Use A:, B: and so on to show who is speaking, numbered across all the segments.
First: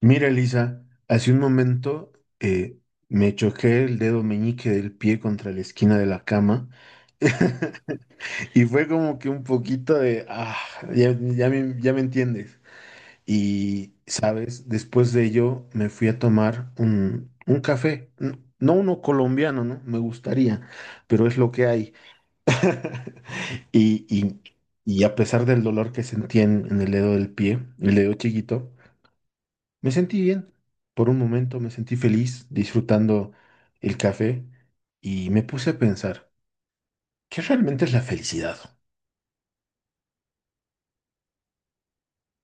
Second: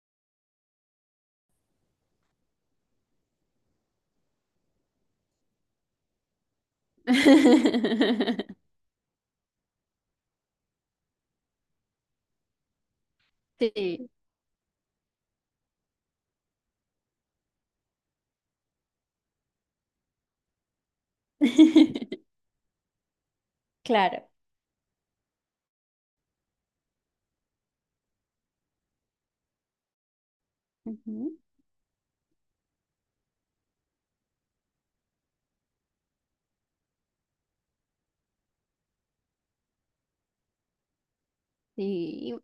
A: Mira, Elisa, hace un momento eh, me choqué el dedo meñique del pie contra la esquina de la cama y fue como que un poquito de, ah, ya me entiendes. Y,
B: Sí,
A: sabes, después de ello me fui a tomar un café, no uno colombiano, ¿no? Me gustaría, pero es lo que hay. Y,
B: claro.
A: y, y a pesar del dolor que sentí en el dedo del pie, el dedo chiquito, me sentí bien. Por un
B: Ujú.
A: momento me sentí feliz disfrutando el café y me puse a pensar, ¿qué realmente es la felicidad?
B: Sí,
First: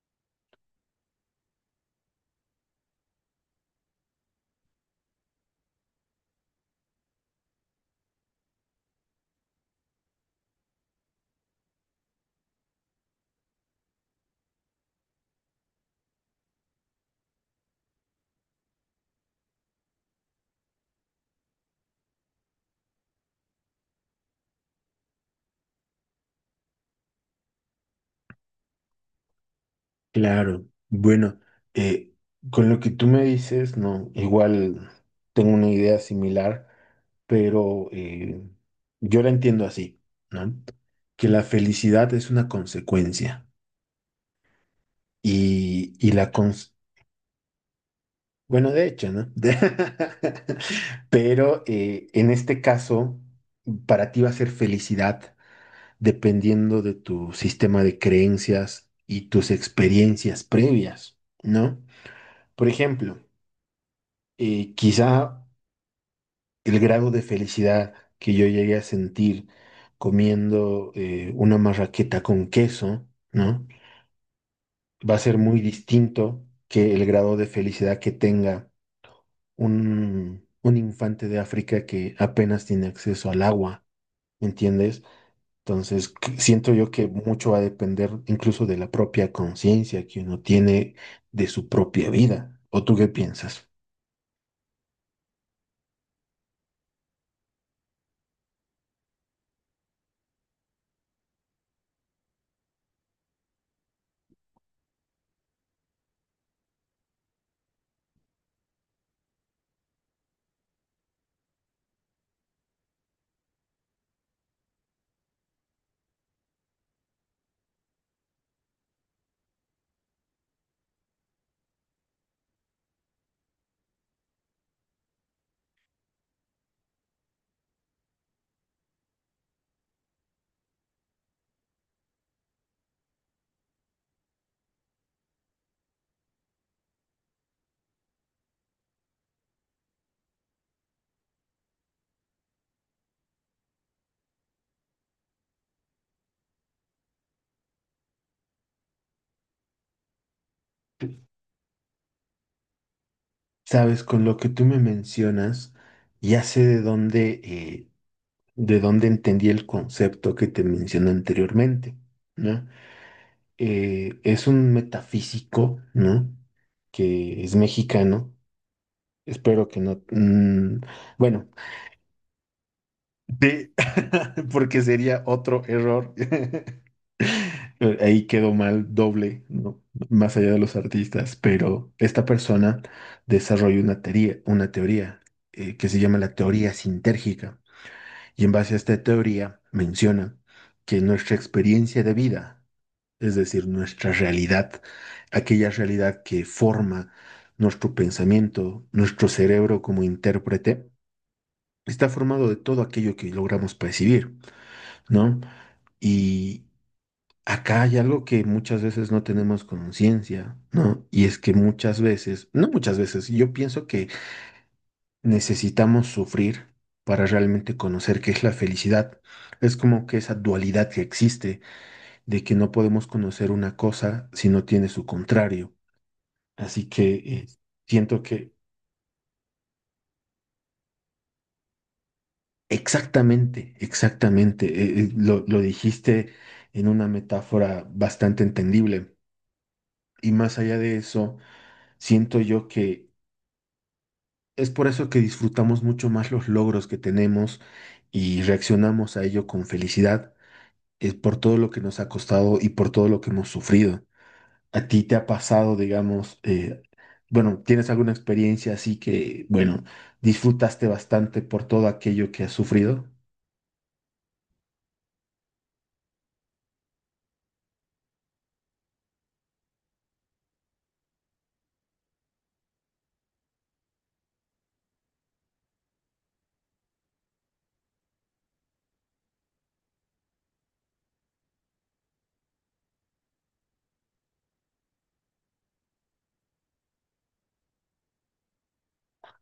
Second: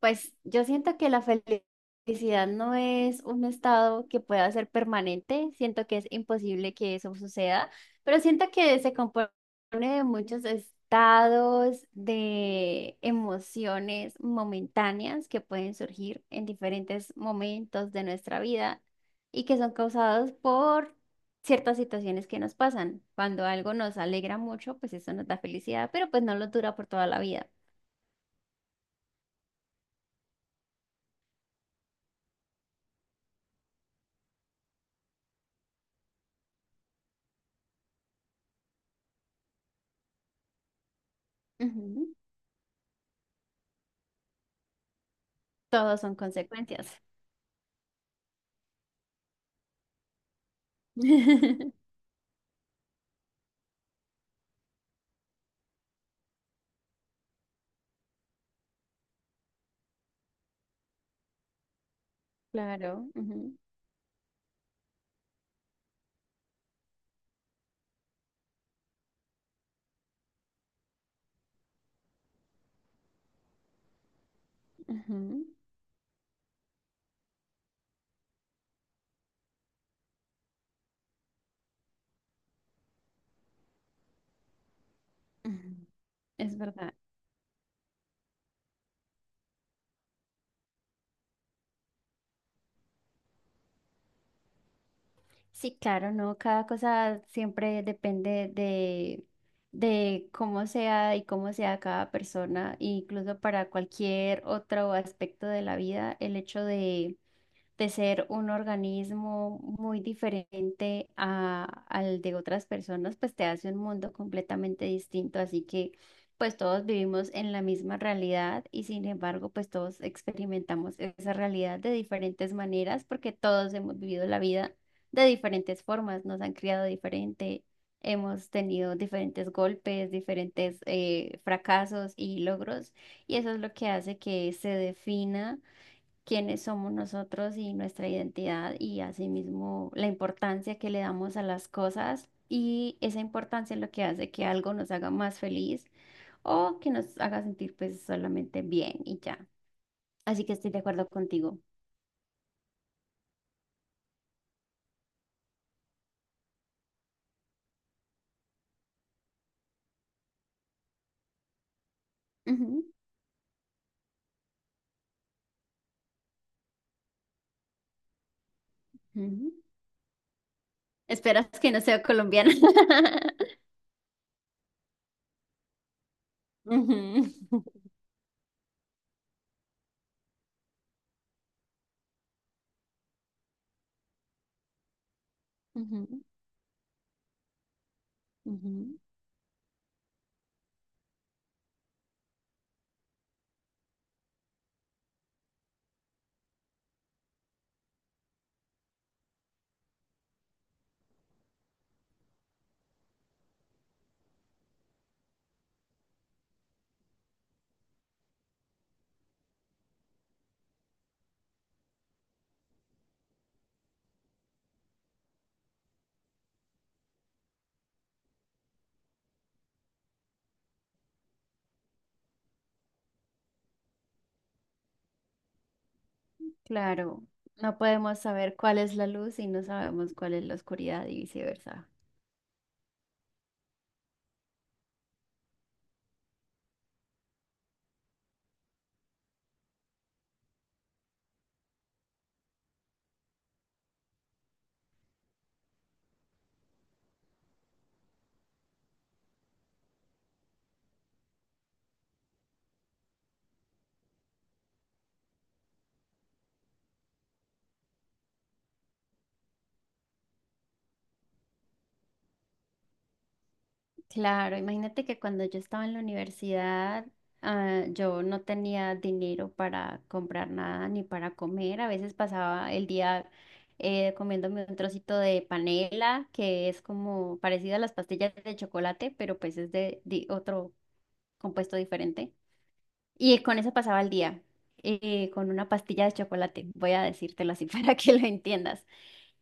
B: pues yo siento que la felicidad no es un estado que pueda ser permanente, siento que es imposible que eso suceda, pero siento que se compone de muchos estados de emociones momentáneas que pueden surgir en diferentes momentos de nuestra vida y que son causados por ciertas situaciones que nos pasan. Cuando algo nos alegra mucho, pues eso nos da felicidad, pero pues no lo dura por toda la vida.
A: Claro, bueno, eh, con lo que tú me dices, no, igual tengo una idea similar, pero yo la entiendo así, ¿no? Que la felicidad
B: Ujú.
A: es una consecuencia y,
B: Todos
A: y
B: son
A: la, cons-
B: consecuencias.
A: bueno, de hecho, ¿no? Pero en este caso, para ti va a ser felicidad dependiendo de tu sistema de creencias y tus experiencias previas, ¿no? Por
B: Claro.
A: ejemplo,
B: Ujú,
A: quizá el grado de felicidad que yo llegué a sentir comiendo una marraqueta con queso, ¿no? Va a ser
B: ujú,
A: muy distinto que el grado de felicidad que tenga un infante de África que apenas tiene acceso al agua, ¿me entiendes?
B: ujú,
A: Entonces,
B: es
A: siento yo
B: verdad.
A: que mucho va a depender incluso de la propia conciencia que uno tiene de su propia vida. ¿O tú qué piensas?
B: Sí, claro, no, cada cosa siempre depende de cómo sea y cómo sea cada persona, e incluso para cualquier otro aspecto de la vida, el hecho de ser un organismo muy diferente al de otras personas, pues te hace un mundo completamente distinto. Así que pues todos vivimos en la misma realidad y sin embargo pues todos experimentamos esa realidad de diferentes maneras porque todos hemos vivido la vida de diferentes formas, nos han criado diferente. Hemos tenido diferentes golpes, diferentes fracasos y logros, y eso es lo que hace que se defina quiénes somos nosotros y nuestra identidad, y asimismo la importancia que le damos a las cosas, y esa importancia es lo que hace que algo nos haga más feliz o que nos haga sentir pues solamente bien y ya. Así que estoy de acuerdo contigo.
A: Sabes, con lo que tú me mencionas, ya sé de dónde entendí el concepto que te mencioné anteriormente, ¿no?
B: Ujú,
A: Es un metafísico, ¿no? Que es mexicano.
B: ujú.
A: Espero que no.
B: Esperas
A: Bueno,
B: que no sea colombiana.
A: de- porque sería otro error.
B: Ujú,
A: Ahí quedó mal doble, ¿no? Más allá de los artistas, pero esta persona desarrolló una teoría que se llama
B: ujú,
A: la teoría sintérgica. Y en base a
B: ujú.
A: esta teoría menciona que nuestra experiencia de vida, es decir, nuestra realidad, aquella realidad que forma nuestro pensamiento, nuestro cerebro como intérprete, está formado de todo aquello que logramos percibir, ¿no? Y acá hay algo que muchas veces no tenemos conciencia, ¿no? Y es que muchas veces, no muchas veces, yo pienso que necesitamos sufrir para realmente conocer qué es la felicidad. Es como que esa dualidad que existe de que no podemos conocer una cosa si no tiene su contrario. Así que
B: Claro, no podemos
A: siento que...
B: saber cuál es la luz y no sabemos cuál es la oscuridad y viceversa.
A: Exactamente, exactamente. Lo dijiste en una metáfora bastante entendible. Y más allá de eso, siento yo que es por eso que disfrutamos mucho más los logros que tenemos y reaccionamos a ello con felicidad. Es por todo lo que nos ha costado y por todo lo que hemos sufrido. ¿A ti te ha pasado, digamos, bueno, tienes alguna experiencia así que, bueno, disfrutaste bastante por todo aquello que has sufrido?
B: Claro, imagínate que cuando yo estaba en la universidad, yo no tenía dinero para comprar nada ni para comer. A veces pasaba el día comiéndome un trocito de panela, que es como parecido a las pastillas de chocolate, pero pues es otro compuesto diferente. Y con eso pasaba el día, con una pastilla de chocolate, voy a decírtelo así para que lo entiendas,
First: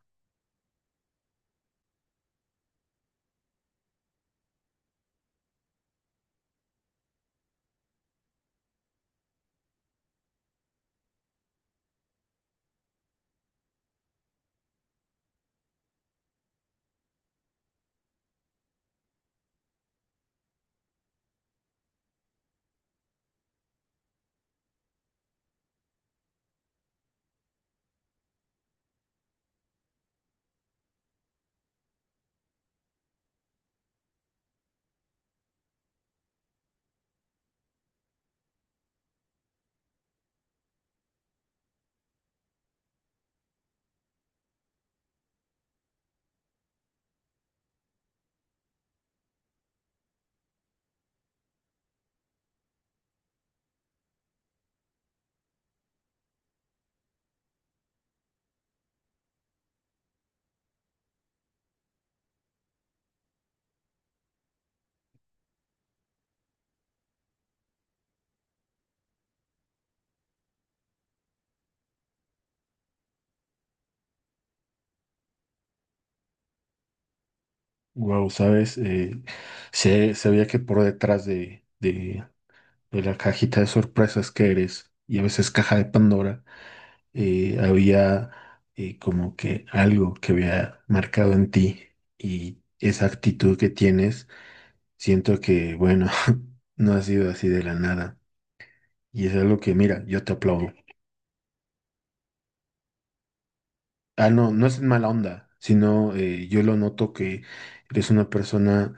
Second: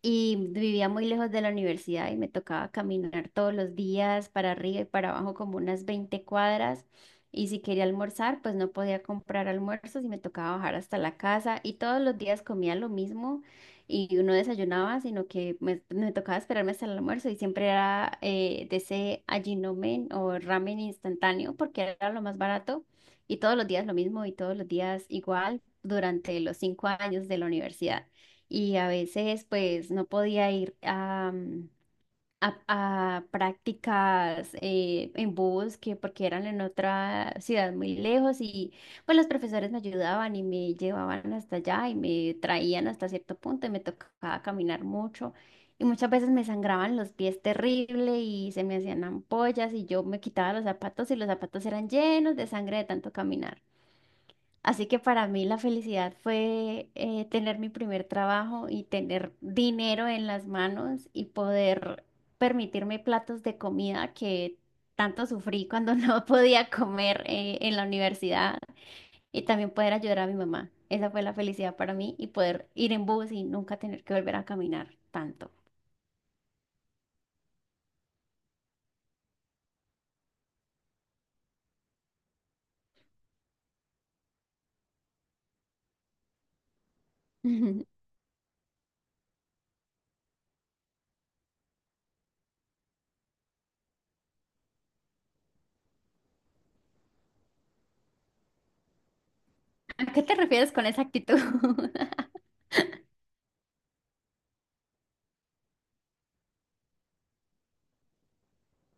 B: y vivía muy lejos de la universidad y me tocaba caminar todos los días para arriba y para abajo como unas 20 cuadras. Y si quería almorzar, pues no podía comprar almuerzos y me tocaba bajar hasta la casa. Y todos los días comía lo mismo y no desayunaba, sino que me tocaba esperarme hasta el almuerzo y siempre era de ese allinomen o ramen instantáneo porque era lo más barato. Y todos los días lo mismo y todos los días igual durante los 5 años de la universidad, y a veces pues no podía ir a, a prácticas en bosque porque eran en otra ciudad muy lejos y pues los profesores me ayudaban y me llevaban hasta allá y me traían hasta cierto punto y me tocaba caminar mucho. Y muchas veces me sangraban los pies terrible y se me hacían ampollas y yo me quitaba los zapatos y los zapatos eran llenos de sangre de tanto caminar. Así que para mí la felicidad fue tener mi primer trabajo y tener dinero en las manos y poder permitirme platos de comida que tanto sufrí cuando no podía comer en la universidad, y también poder ayudar a mi mamá. Esa fue la felicidad para mí, y poder ir en bus y nunca tener que volver a caminar tanto.
A: Wow, ¿sabes? Sabía que por detrás de la cajita de sorpresas que eres y a veces caja de Pandora,
B: Ujú.
A: había como que algo que había marcado en ti y esa actitud que tienes, siento que, bueno, no ha sido así de la nada. Y es algo que, mira,
B: ¿A
A: yo
B: qué
A: te
B: te refieres
A: aplaudo.
B: con esa actitud?
A: Ah, no, no es en mala onda, sino yo lo noto que eres una persona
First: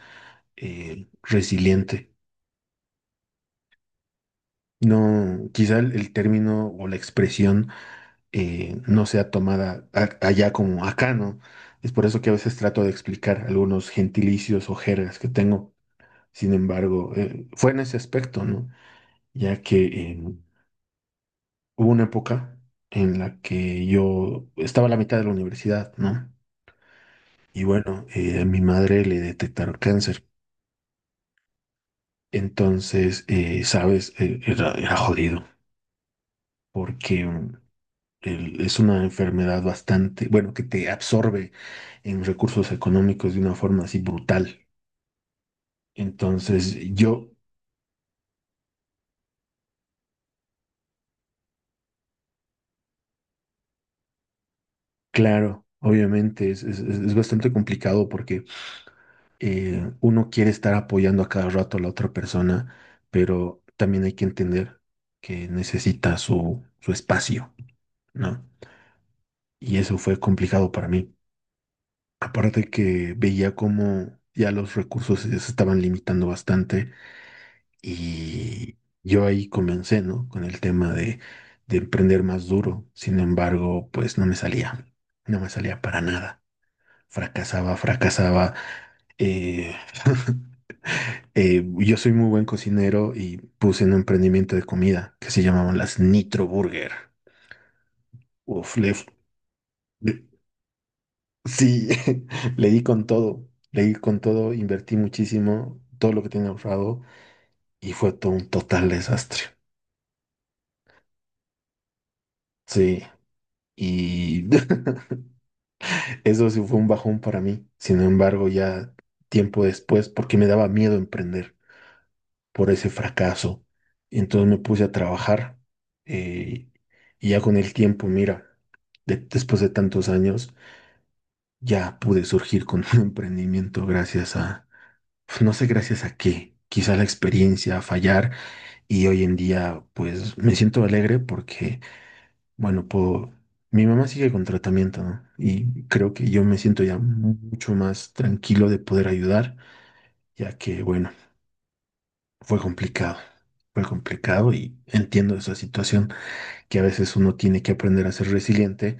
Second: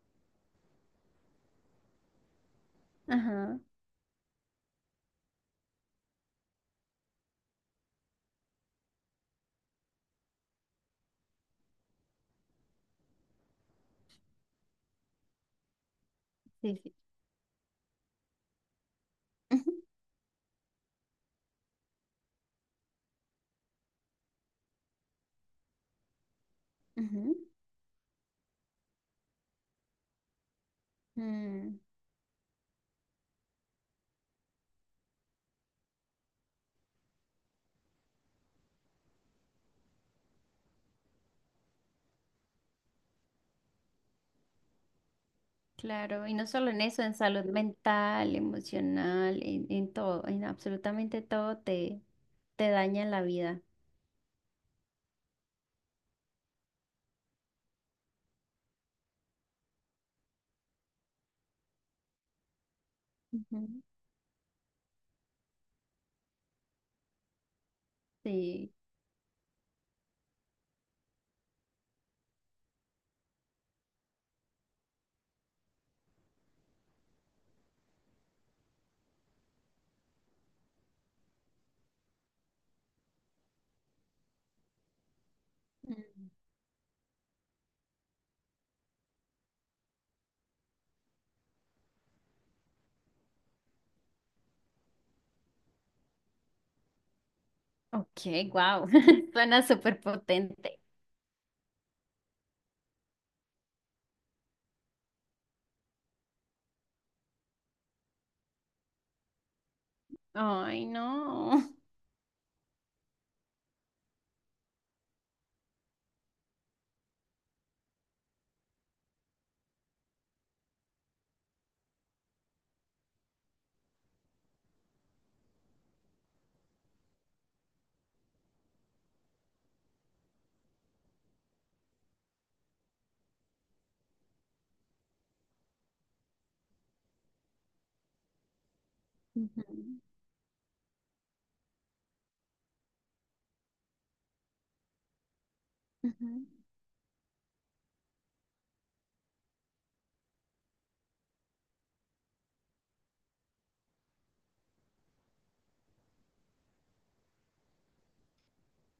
A: resiliente.
B: Ajá,
A: No, quizá el término o la expresión no sea tomada allá como acá, ¿no? Es por eso que a veces trato de explicar algunos gentilicios o jergas que tengo. Sin
B: sí, sí.
A: embargo, fue en ese aspecto, ¿no? Ya
B: Ujú,
A: que hubo una época en la que yo estaba a la mitad de la universidad, ¿no? Y bueno, a mi madre le detectaron cáncer.
B: ujú. Mm.
A: Entonces, sabes, era jodido porque es una enfermedad bastante, bueno, que te absorbe en recursos económicos de una forma así brutal.
B: Claro, y no solo
A: Entonces,
B: en eso, en
A: yo,
B: salud mental, emocional, en todo, en absolutamente todo te, te daña la vida.
A: claro, obviamente es bastante complicado porque uno quiere estar apoyando a cada rato a la otra persona, pero
B: Ujú.
A: también hay que entender que necesita su espacio, ¿no?
B: Sí.
A: Y eso fue complicado para mí. Aparte que veía cómo ya los recursos se estaban limitando bastante. Y yo ahí comencé, ¿no? Con el tema de emprender más duro. Sin embargo, pues no me salía, no me salía para
B: Mm.
A: nada. Fracasaba, fracasaba. Eh, yo soy muy buen cocinero y puse un emprendimiento de comida que se llamaban las Nitro Burger.
B: Ok,
A: Uf,
B: wow, suena súper
A: le-
B: potente.
A: sí, le di con todo, le di con todo, invertí muchísimo, todo lo que tenía ahorrado y fue todo un total desastre.
B: Ay, no.
A: Sí. Y eso sí fue un bajón para mí. Sin embargo, ya tiempo después, porque me daba miedo emprender por ese fracaso, entonces me puse a trabajar. eh, y ya con el tiempo, mira, después de tantos años, ya pude surgir con un emprendimiento gracias a, no sé gracias a qué, quizá la experiencia, a fallar. Y hoy en
B: Ujú,
A: día, pues me siento alegre porque bueno, puedo... Mi mamá sigue con tratamiento, ¿no? Y creo que yo
B: ujú.
A: me siento ya mucho más tranquilo de poder ayudar, ya que, bueno, fue complicado. Fue complicado y entiendo esa situación que a veces uno tiene que aprender a ser resiliente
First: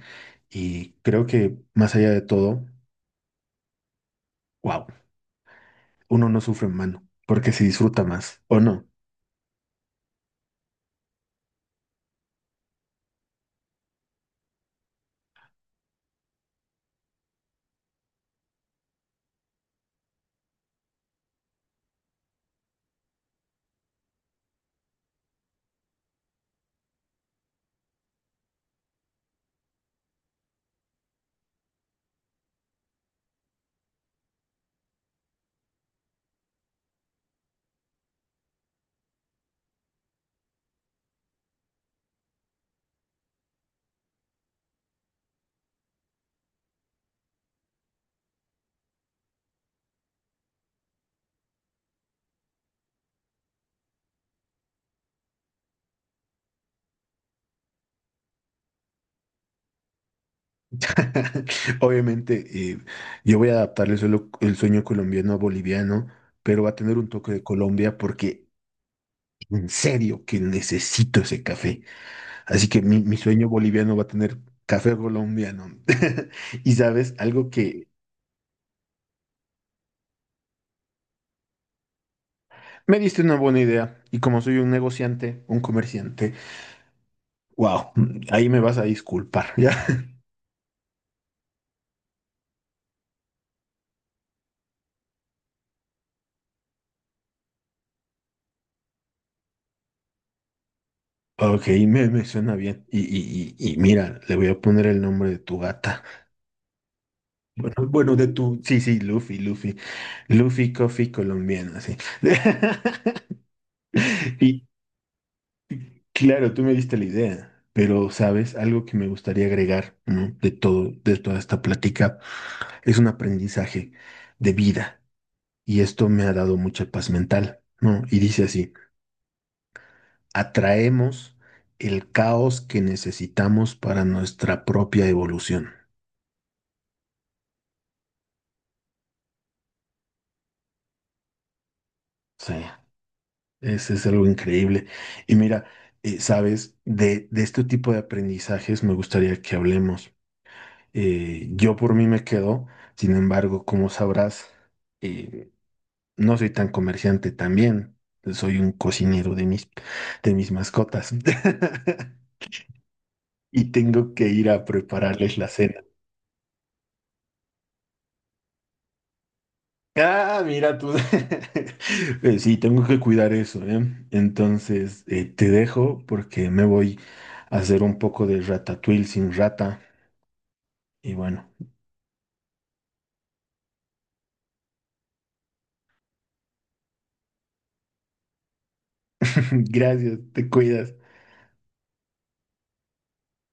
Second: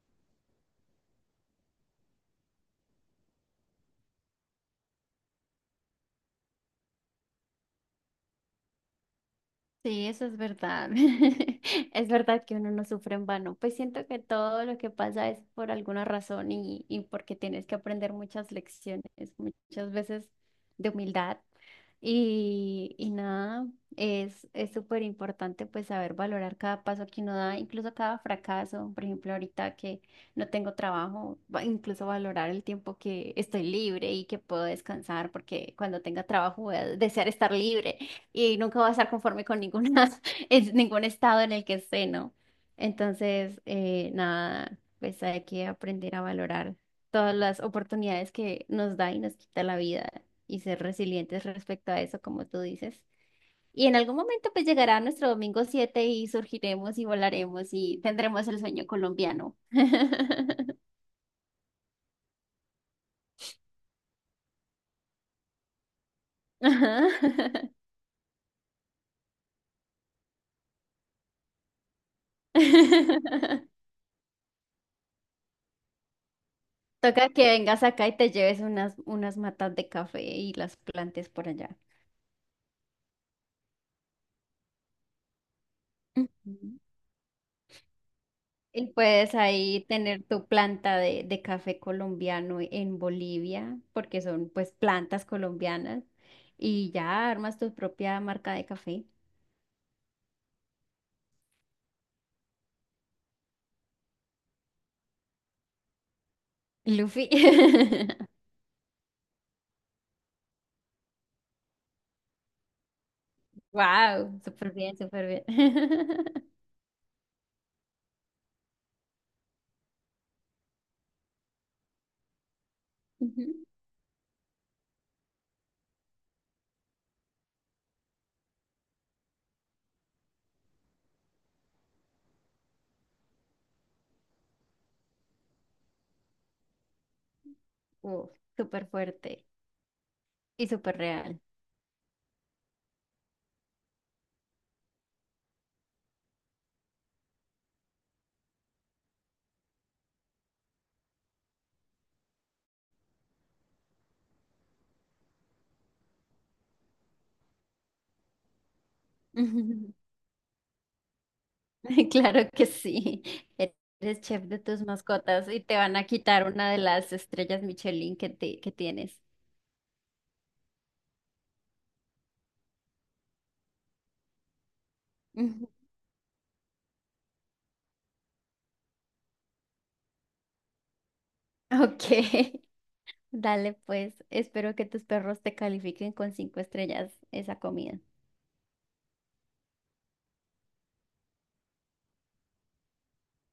A: y creo que más allá de todo, wow, uno no sufre en mano porque se disfruta más, ¿o no?
B: Sí, eso es verdad. Es verdad que uno no sufre en vano. Pues siento que todo lo que pasa es por alguna razón y porque tienes que aprender muchas lecciones, muchas veces de humildad. Y nada, es súper importante pues saber valorar cada paso que uno da, incluso cada fracaso. Por ejemplo, ahorita que no tengo trabajo, incluso valorar el tiempo que estoy libre y que puedo descansar, porque cuando tenga trabajo voy a desear estar libre y nunca voy a estar conforme con es ningún estado en el que esté, ¿no? Entonces, nada, pues hay que aprender a valorar todas las oportunidades que nos da y nos quita la vida, y ser resilientes respecto a eso, como tú dices. Y en algún momento pues llegará nuestro domingo 7 y surgiremos y volaremos y tendremos el sueño colombiano.
A: Obviamente, yo voy a adaptar el sueño colombiano a boliviano, pero va a tener un toque de
B: Ajá.
A: Colombia porque en serio que necesito ese café. Así que mi sueño boliviano va a tener café colombiano. Y sabes,
B: Toca que
A: algo
B: vengas
A: que
B: acá y te lleves unas matas de café y las plantes por allá.
A: me diste una buena idea. Y como soy un negociante, un comerciante,
B: Ujú.
A: wow, ahí me vas a
B: Y puedes
A: disculpar, ¿ya?
B: ahí tener tu planta de café colombiano en Bolivia, porque son pues plantas colombianas, y ya armas tu propia marca de café.
A: Ok, me suena bien. Y mira, le voy a poner el nombre de tu gata.
B: Luffy.
A: Bueno, bueno, de tu. Sí, sí, Luffy, Luffy. Luffy Coffee colombiano, sí.
B: Wow,
A: Y,
B: súper bien, súper bien.
A: claro, tú me diste la idea, pero sabes, algo que me gustaría agregar, ¿no? De todo, de toda esta plática, es un
B: Ujú.
A: aprendizaje de vida y esto me ha dado mucha paz mental, ¿no? Y dice así, atraemos el caos que necesitamos para nuestra propia evolución.
B: Uf, súper fuerte y súper real.
A: Sí, ese es algo increíble. Y mira, sabes, de este tipo de aprendizajes me gustaría que hablemos. Yo por mí me quedo, sin embargo, como sabrás, eh, no soy tan comerciante también. Soy un cocinero de mis mascotas.
B: Claro que sí.
A: Y tengo
B: Eres
A: que
B: chef
A: ir
B: de
A: a
B: tus
A: prepararles la
B: mascotas y te
A: cena.
B: van a quitar una de las estrellas Michelin que tienes.
A: Ah, mira tú. Sí, tengo que cuidar eso, ¿eh? Entonces, te
B: Ujú.
A: dejo porque me voy a hacer un poco de ratatouille sin rata. Y bueno,
B: Ok, dale pues. Espero que tus perros te califiquen con cinco estrellas esa comida.
A: gracias, te cuidas.